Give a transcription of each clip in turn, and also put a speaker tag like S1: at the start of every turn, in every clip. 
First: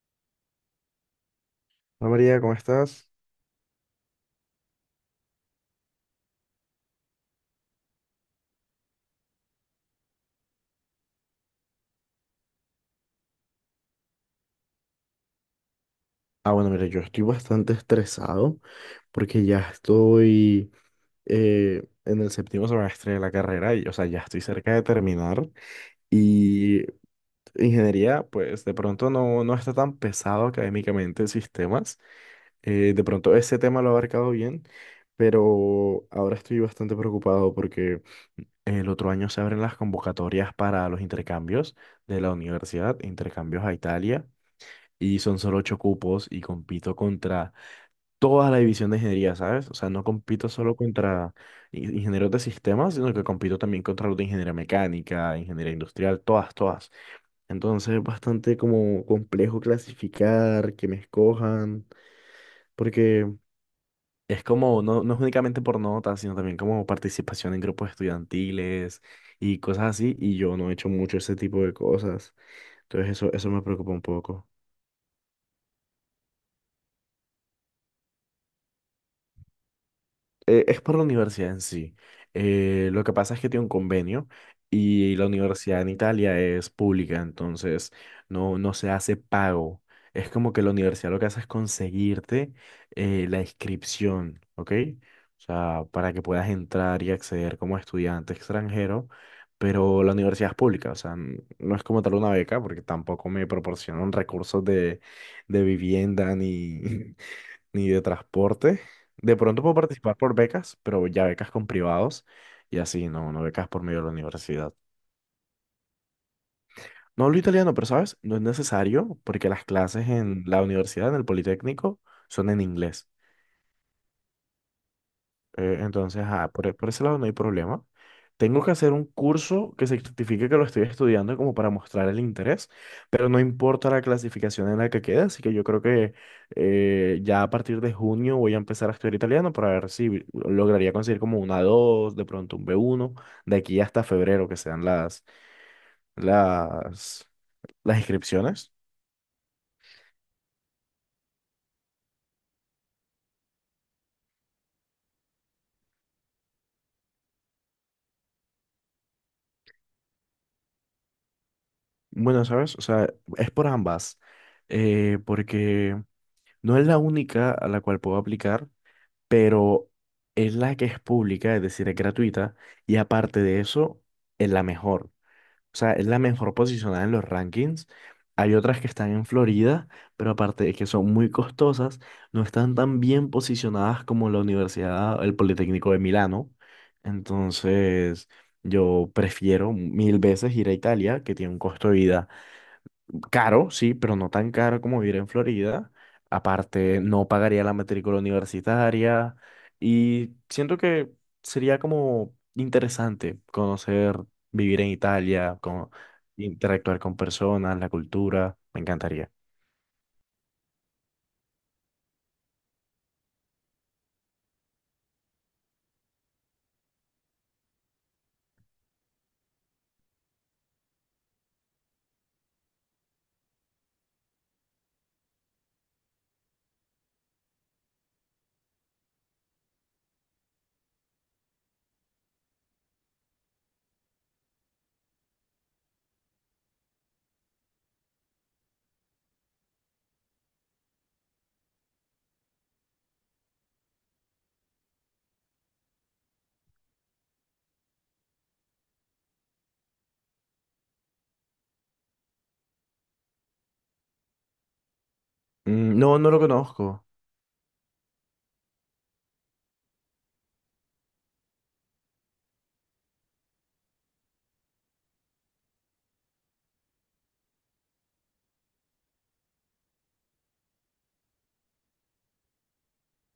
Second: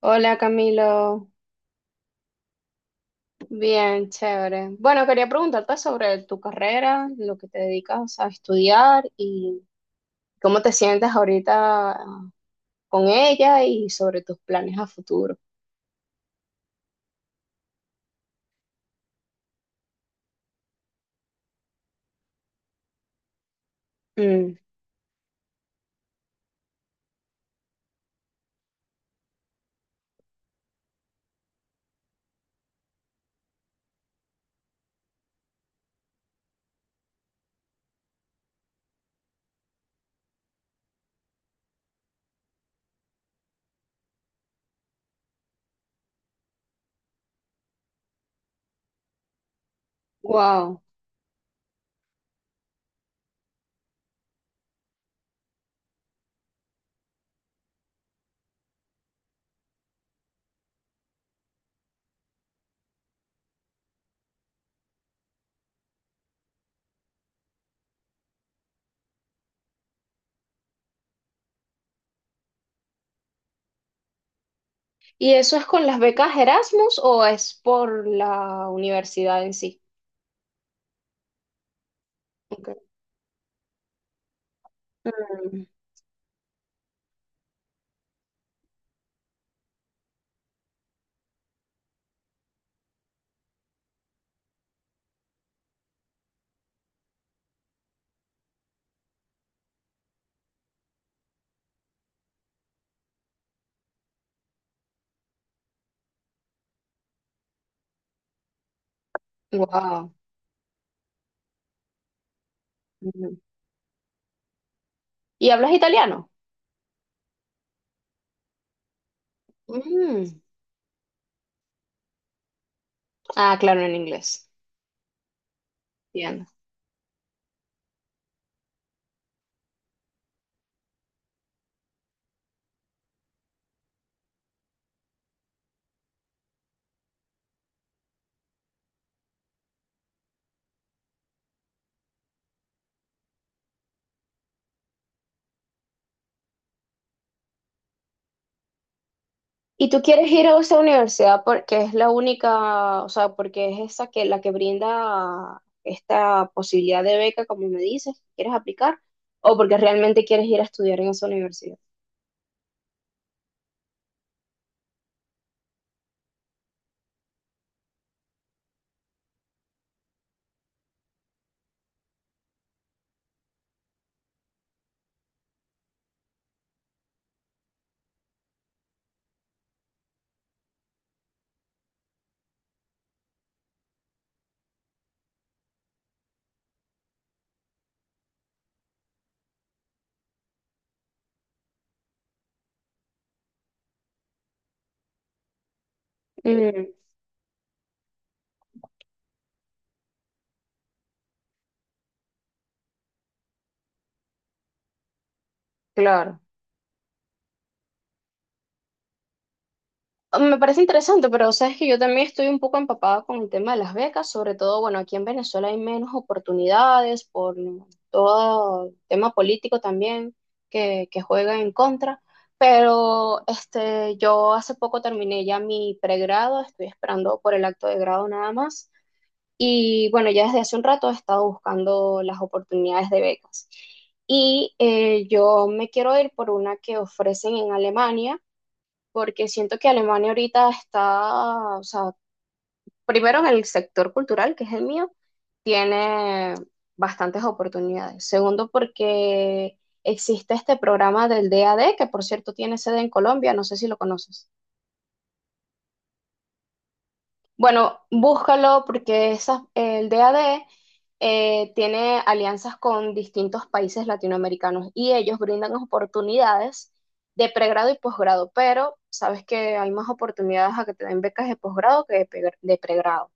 S1: Hola Camilo,
S2: Hola María, ¿cómo estás?
S1: bien, chévere. Bueno, quería preguntarte sobre tu carrera, lo que te dedicas a estudiar y cómo te sientes ahorita, con ella y sobre tus planes a futuro.
S2: Ah, bueno, mira, yo estoy bastante estresado porque ya estoy en el séptimo semestre de la carrera y, o sea, ya estoy
S1: Mm,
S2: cerca de terminar. Y ingeniería, pues de pronto no está tan pesado académicamente en sistemas. De pronto ese tema lo he abarcado bien, pero ahora estoy bastante preocupado porque el otro año se abren las convocatorias para los intercambios de la universidad, intercambios a Italia. Y son solo ocho cupos y compito contra toda la división de ingeniería, ¿sabes? O sea, no compito solo
S1: wow.
S2: contra ingenieros de sistemas, sino que compito también contra los de ingeniería mecánica, ingeniería industrial, todas, todas. Entonces es bastante como complejo clasificar, que me escojan, porque es como, no, no es únicamente por notas, sino también como participación en grupos estudiantiles y cosas así, y yo no he hecho mucho ese tipo de cosas. Entonces eso me preocupa un poco.
S1: ¿Y eso es con las becas Erasmus o es por la universidad en sí?
S2: Es por la universidad en sí.
S1: Ok.
S2: Lo que pasa es que tiene un convenio y la
S1: Mm,
S2: universidad en Italia es pública, entonces no se hace pago. Es como que la universidad lo que hace es conseguirte la inscripción, ¿ok? O sea, para que puedas entrar y acceder como estudiante extranjero, pero la universidad es pública, o sea, no es como tal una beca, porque tampoco me proporcionan recursos de vivienda ni, ni de transporte. De pronto puedo
S1: wow.
S2: participar por becas, pero ya becas con privados y así, no,
S1: Mm.
S2: no becas por medio de la universidad.
S1: ¿Y hablas italiano?
S2: No hablo italiano, pero sabes, no es necesario porque las clases
S1: Mm.
S2: en la universidad, en el Politécnico, son en inglés.
S1: Ah, claro, en inglés.
S2: Entonces, ah, por ese lado no hay problema. Tengo que hacer un curso que se certifique que lo estoy estudiando como para mostrar el interés, pero no importa la clasificación en la que quede, así que yo creo que ya a partir de junio voy a empezar a estudiar italiano para ver si lograría conseguir como una 2 de pronto un B1, de aquí hasta febrero que sean las, las inscripciones.
S1: Y tú quieres ir a esa universidad porque es la única, o sea, porque es esa, que la que brinda esta posibilidad de beca, como me dices, quieres aplicar, o porque realmente quieres ir a estudiar en esa universidad.
S2: Bueno, ¿sabes? O sea, es por ambas, porque no es la única a la cual puedo aplicar, pero es la que es pública, es decir, es gratuita, y aparte de eso, es la mejor. O sea, es la mejor posicionada en los rankings. Hay otras que están en Florida, pero aparte de que son muy costosas, no están tan bien posicionadas como la Universidad, el Politécnico de Milano. Entonces, yo prefiero mil veces ir a Italia, que tiene un costo de vida caro, sí, pero no tan caro como vivir en Florida.
S1: Mm,
S2: Aparte, no pagaría la matrícula universitaria y siento que sería como interesante conocer, vivir en Italia, como
S1: claro.
S2: interactuar con personas, la cultura, me encantaría.
S1: Me parece interesante, pero sabes que yo también estoy un poco empapada con el tema de las becas, sobre todo, bueno, aquí en Venezuela hay menos oportunidades por todo el tema político también que juega en contra, pero este, yo hace poco terminé ya mi pregrado, estoy esperando por el acto de grado nada más, y bueno, ya desde hace un rato he estado buscando las oportunidades de becas. Y yo me quiero ir por una que ofrecen en Alemania porque siento que Alemania ahorita está, o sea, primero en el sector cultural, que es el mío, tiene bastantes oportunidades. Segundo, porque existe este programa del DAD, que por cierto tiene sede en Colombia, no sé si lo conoces.
S2: Mm. No, no lo conozco.
S1: Bueno, búscalo porque el DAD tiene alianzas con distintos países latinoamericanos y ellos brindan oportunidades de pregrado y posgrado, pero sabes que hay más oportunidades a que te den becas de posgrado que de pregrado.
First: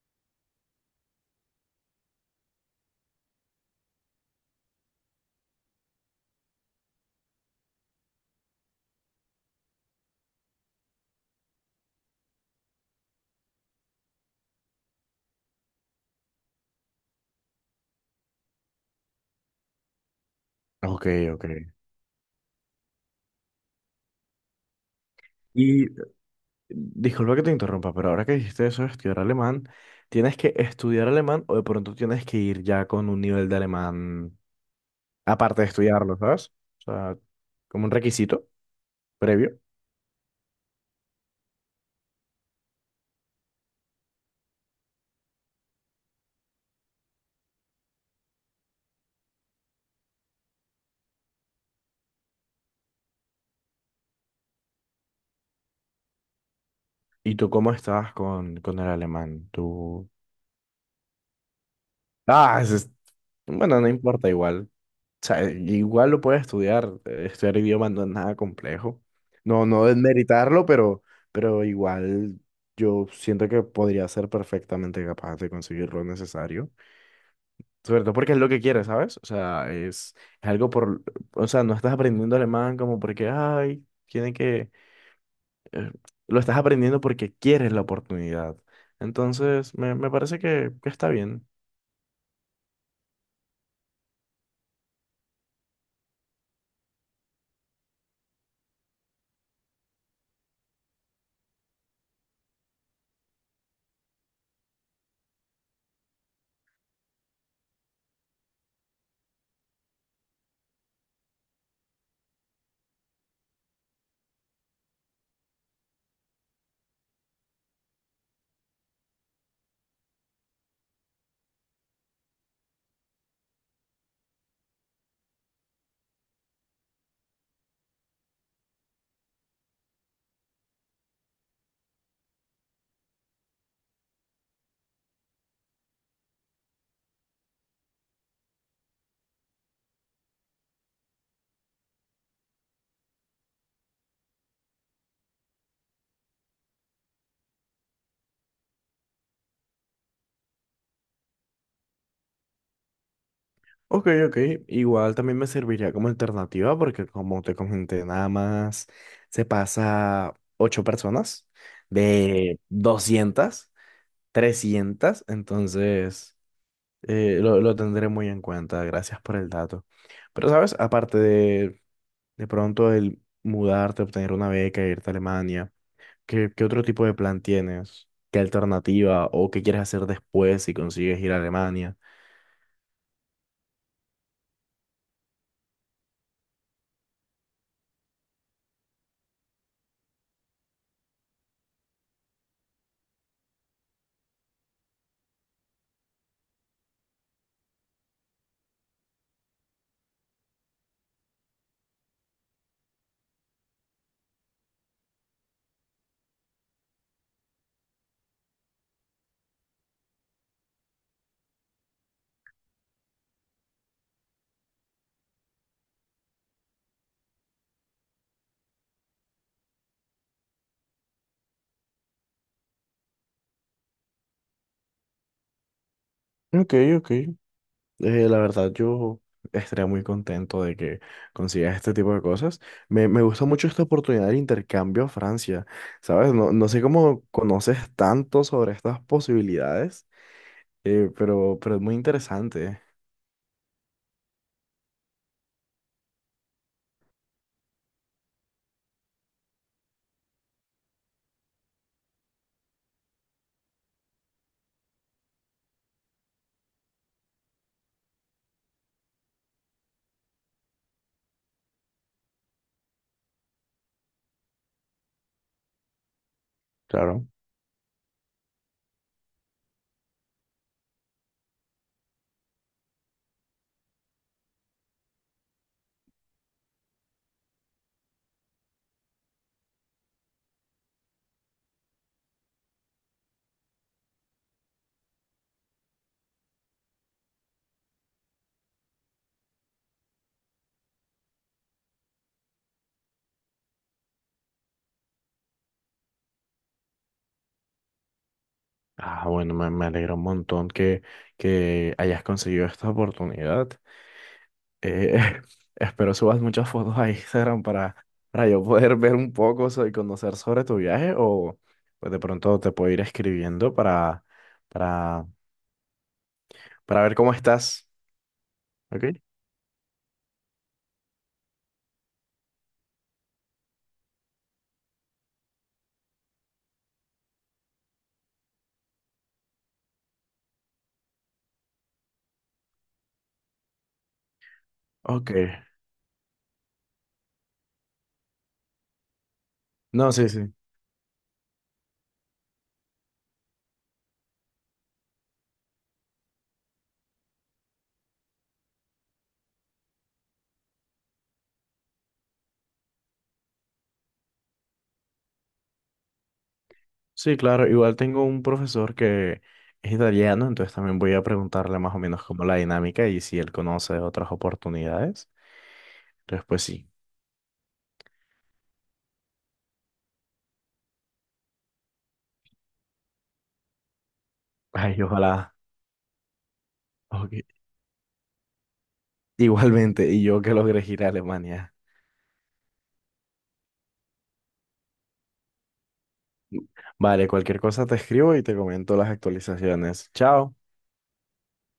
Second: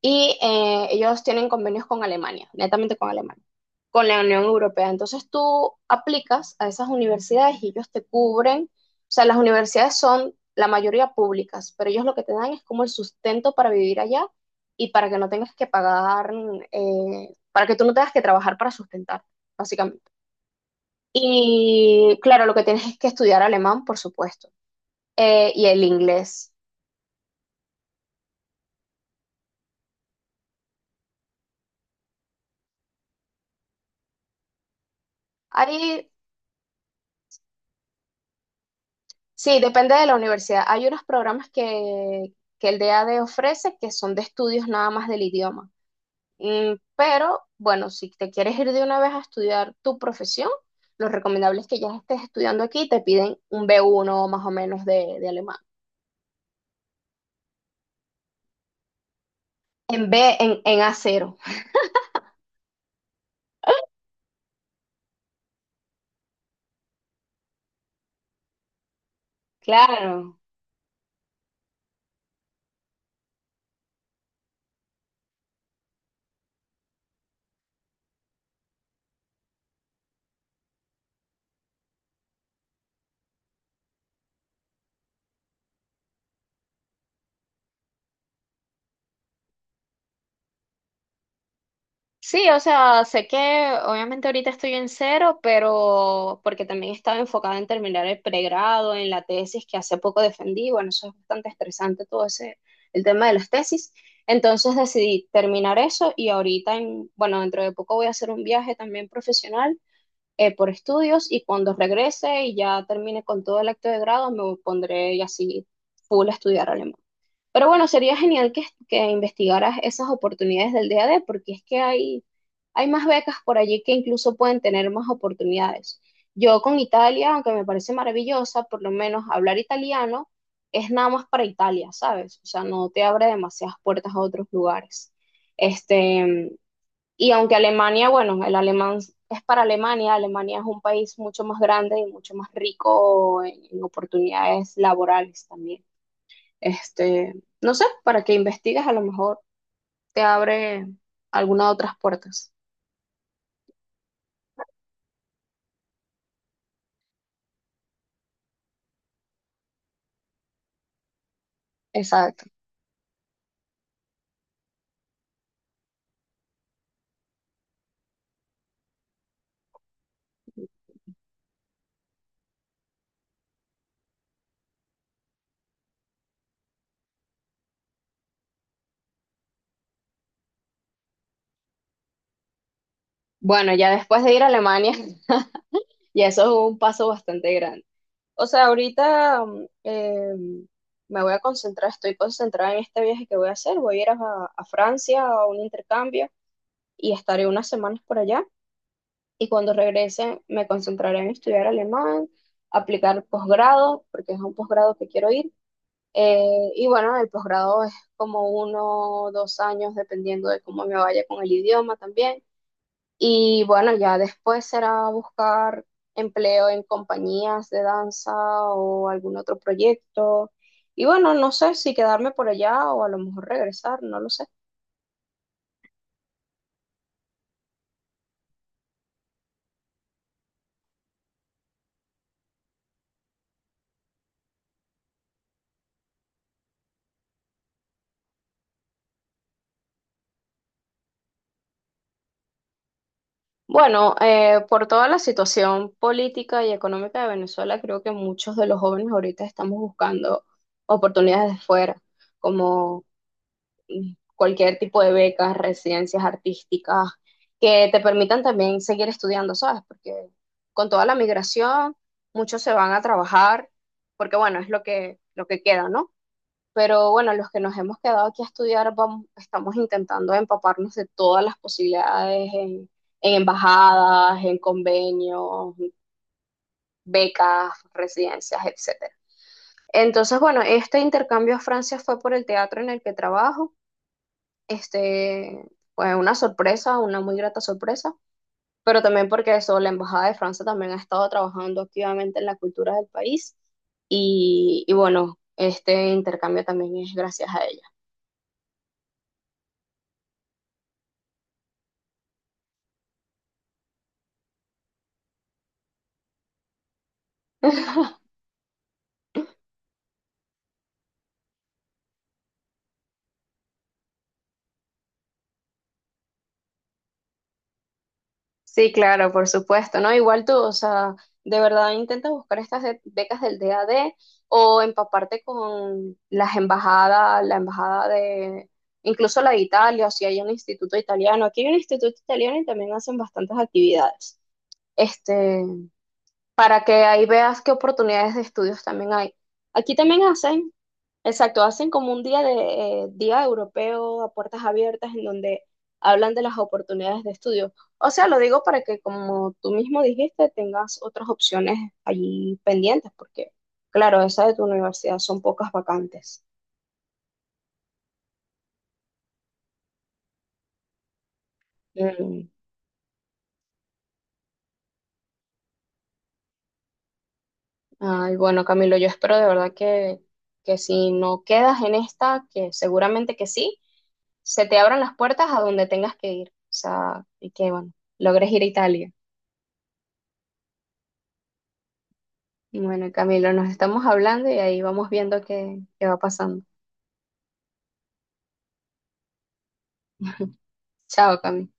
S1: Y ellos tienen convenios con Alemania, netamente con Alemania, con la Unión Europea. Entonces tú aplicas a esas universidades y ellos te cubren. O sea, las universidades son la mayoría públicas, pero ellos lo que te dan es como el sustento para vivir allá y para que no tengas que pagar, para que tú no tengas que trabajar para sustentar, básicamente.
S2: Ok, ok.
S1: Y claro, lo que tienes es que estudiar alemán, por supuesto, y el
S2: Y
S1: inglés.
S2: disculpa que te interrumpa, pero ahora que dijiste eso de estudiar alemán, ¿tienes que estudiar alemán o de pronto tienes que ir ya con un nivel de alemán aparte de
S1: Hay
S2: estudiarlo, ¿sabes? O sea, como un requisito previo.
S1: Sí, depende de la universidad. Hay unos programas que el DAD ofrece que son de estudios nada más del idioma. Pero bueno, si te quieres ir de una vez a estudiar tu profesión, lo recomendable es que ya estés estudiando aquí y te piden un B1 más o menos de alemán.
S2: ¿Y tú cómo estabas con el alemán? Tú...
S1: En a cero.
S2: Ah, ese es- bueno, no importa igual. O sea, igual lo puedes estudiar. Estudiar idioma no es nada complejo. No, no
S1: Claro.
S2: desmeritarlo, pero igual yo siento que podría ser perfectamente capaz de conseguir lo necesario. Sobre todo porque es lo que quieres, ¿sabes? O sea, es algo por... O sea, no estás aprendiendo alemán como porque, ay, tiene que eh, lo estás aprendiendo porque quieres la oportunidad. Entonces, me parece que está bien.
S1: Sí, o sea, sé que obviamente ahorita estoy en cero, pero porque también estaba enfocada en terminar el pregrado, en la tesis que hace poco defendí, bueno, eso es bastante estresante todo ese, el tema de las tesis. Entonces decidí terminar eso y ahorita, bueno, dentro de poco voy a hacer un viaje también profesional, por estudios, y cuando regrese y ya termine con todo el acto de grado, me pondré y así full a estudiar alemán. Pero bueno, sería genial que investigaras esas oportunidades del D a DAD, porque es que hay más becas por allí que incluso pueden tener más oportunidades. Yo con Italia, aunque me parece maravillosa, por lo menos hablar italiano es nada más para Italia, ¿sabes? O sea, no te abre demasiadas puertas a otros lugares. Este, y aunque Alemania, bueno, el alemán es para Alemania, Alemania es un país mucho más grande y mucho más rico en, oportunidades laborales también. Este, no sé, para que investigues, a lo mejor te abre alguna otras puertas.
S2: Ok, ok. Igual también me serviría como alternativa porque como te comenté, nada más se pasa ocho personas
S1: Exacto.
S2: de 200 trescientas. Entonces, lo tendré muy en cuenta. Gracias por el dato. Pero, ¿sabes? Aparte de pronto el mudarte, obtener una beca, irte a Alemania. ¿Qué, qué otro tipo de plan tienes? ¿Qué alternativa o qué quieres hacer después si consigues ir a Alemania?
S1: Bueno, ya después de ir a Alemania, ya eso es un paso bastante grande. O sea, ahorita me voy a concentrar, estoy concentrada en este viaje que voy a hacer. Voy a ir a Francia, a un intercambio, y estaré unas semanas por allá. Y cuando regrese, me concentraré en estudiar alemán, aplicar posgrado, porque es un posgrado que quiero ir. Y bueno, el posgrado es como uno o dos años, dependiendo de cómo me vaya con el idioma también. Y bueno, ya después será buscar empleo en compañías de danza o algún otro proyecto. Y bueno, no sé si quedarme por allá o a lo mejor regresar, no lo sé.
S2: Ok, ok. La verdad, yo estaría muy contento de que consigas este tipo de cosas. Me gusta mucho esta oportunidad del intercambio a Francia, ¿sabes? No, no sé cómo conoces tanto sobre estas posibilidades, pero es muy interesante.
S1: Bueno, por toda la situación política y económica de Venezuela, creo que muchos de los jóvenes ahorita estamos buscando oportunidades de fuera, como cualquier tipo de becas, residencias artísticas, que te permitan también seguir estudiando, ¿sabes? Porque con toda la migración, muchos se van a trabajar, porque bueno, es lo que queda, ¿no? Pero
S2: Claro.
S1: bueno, los que nos hemos quedado aquí a estudiar, vamos, estamos intentando empaparnos de todas las posibilidades en, embajadas, en convenios, becas, residencias, etcétera. Entonces, bueno, este intercambio a Francia fue por el teatro en el que trabajo, este, fue una sorpresa, una muy grata sorpresa, pero también porque eso, la Embajada de Francia también ha estado trabajando activamente en la cultura del país y bueno, este intercambio también es gracias a ella.
S2: Ah, bueno, me alegra un montón que hayas conseguido esta oportunidad. Eh, espero subas muchas fotos a Instagram para yo poder ver un poco y conocer sobre tu viaje o pues de pronto te puedo ir escribiendo para, para ver cómo estás.
S1: Sí,
S2: ¿Ok?
S1: claro, por supuesto, ¿no? Igual tú, o sea, de verdad intenta buscar estas becas del DAD o empaparte con las embajadas, la embajada de, incluso la de Italia, o si hay un instituto italiano. Aquí hay un instituto italiano y también hacen bastantes actividades.
S2: Ok.
S1: este, para que ahí veas qué oportunidades de estudios también hay. Aquí
S2: No,
S1: también
S2: sí, sí.
S1: hacen, exacto, hacen como un día de día europeo a puertas abiertas en donde hablan de las oportunidades de estudio. O sea, lo digo para que, como tú mismo dijiste, tengas otras opciones allí pendientes, porque, claro, esa de tu universidad son pocas vacantes.
S2: Sí, claro. Igual tengo un profesor que es italiano, entonces también voy a preguntarle más o menos cómo
S1: Mm.
S2: la dinámica y si él conoce otras oportunidades. Entonces, pues sí.
S1: Ay, bueno, Camilo, yo espero de verdad que si no quedas en esta, que seguramente que sí, se te abran
S2: Ay,
S1: las puertas
S2: ojalá.
S1: a donde tengas que ir. O sea,
S2: Ok.
S1: y que, bueno, logres ir a Italia.
S2: Igualmente, y yo que logré ir a Alemania.
S1: Y bueno, Camilo, nos estamos hablando y ahí vamos viendo qué va pasando.
S2: Vale, cualquier cosa te escribo y te comento las actualizaciones. Chao.
S1: Chao, Camilo.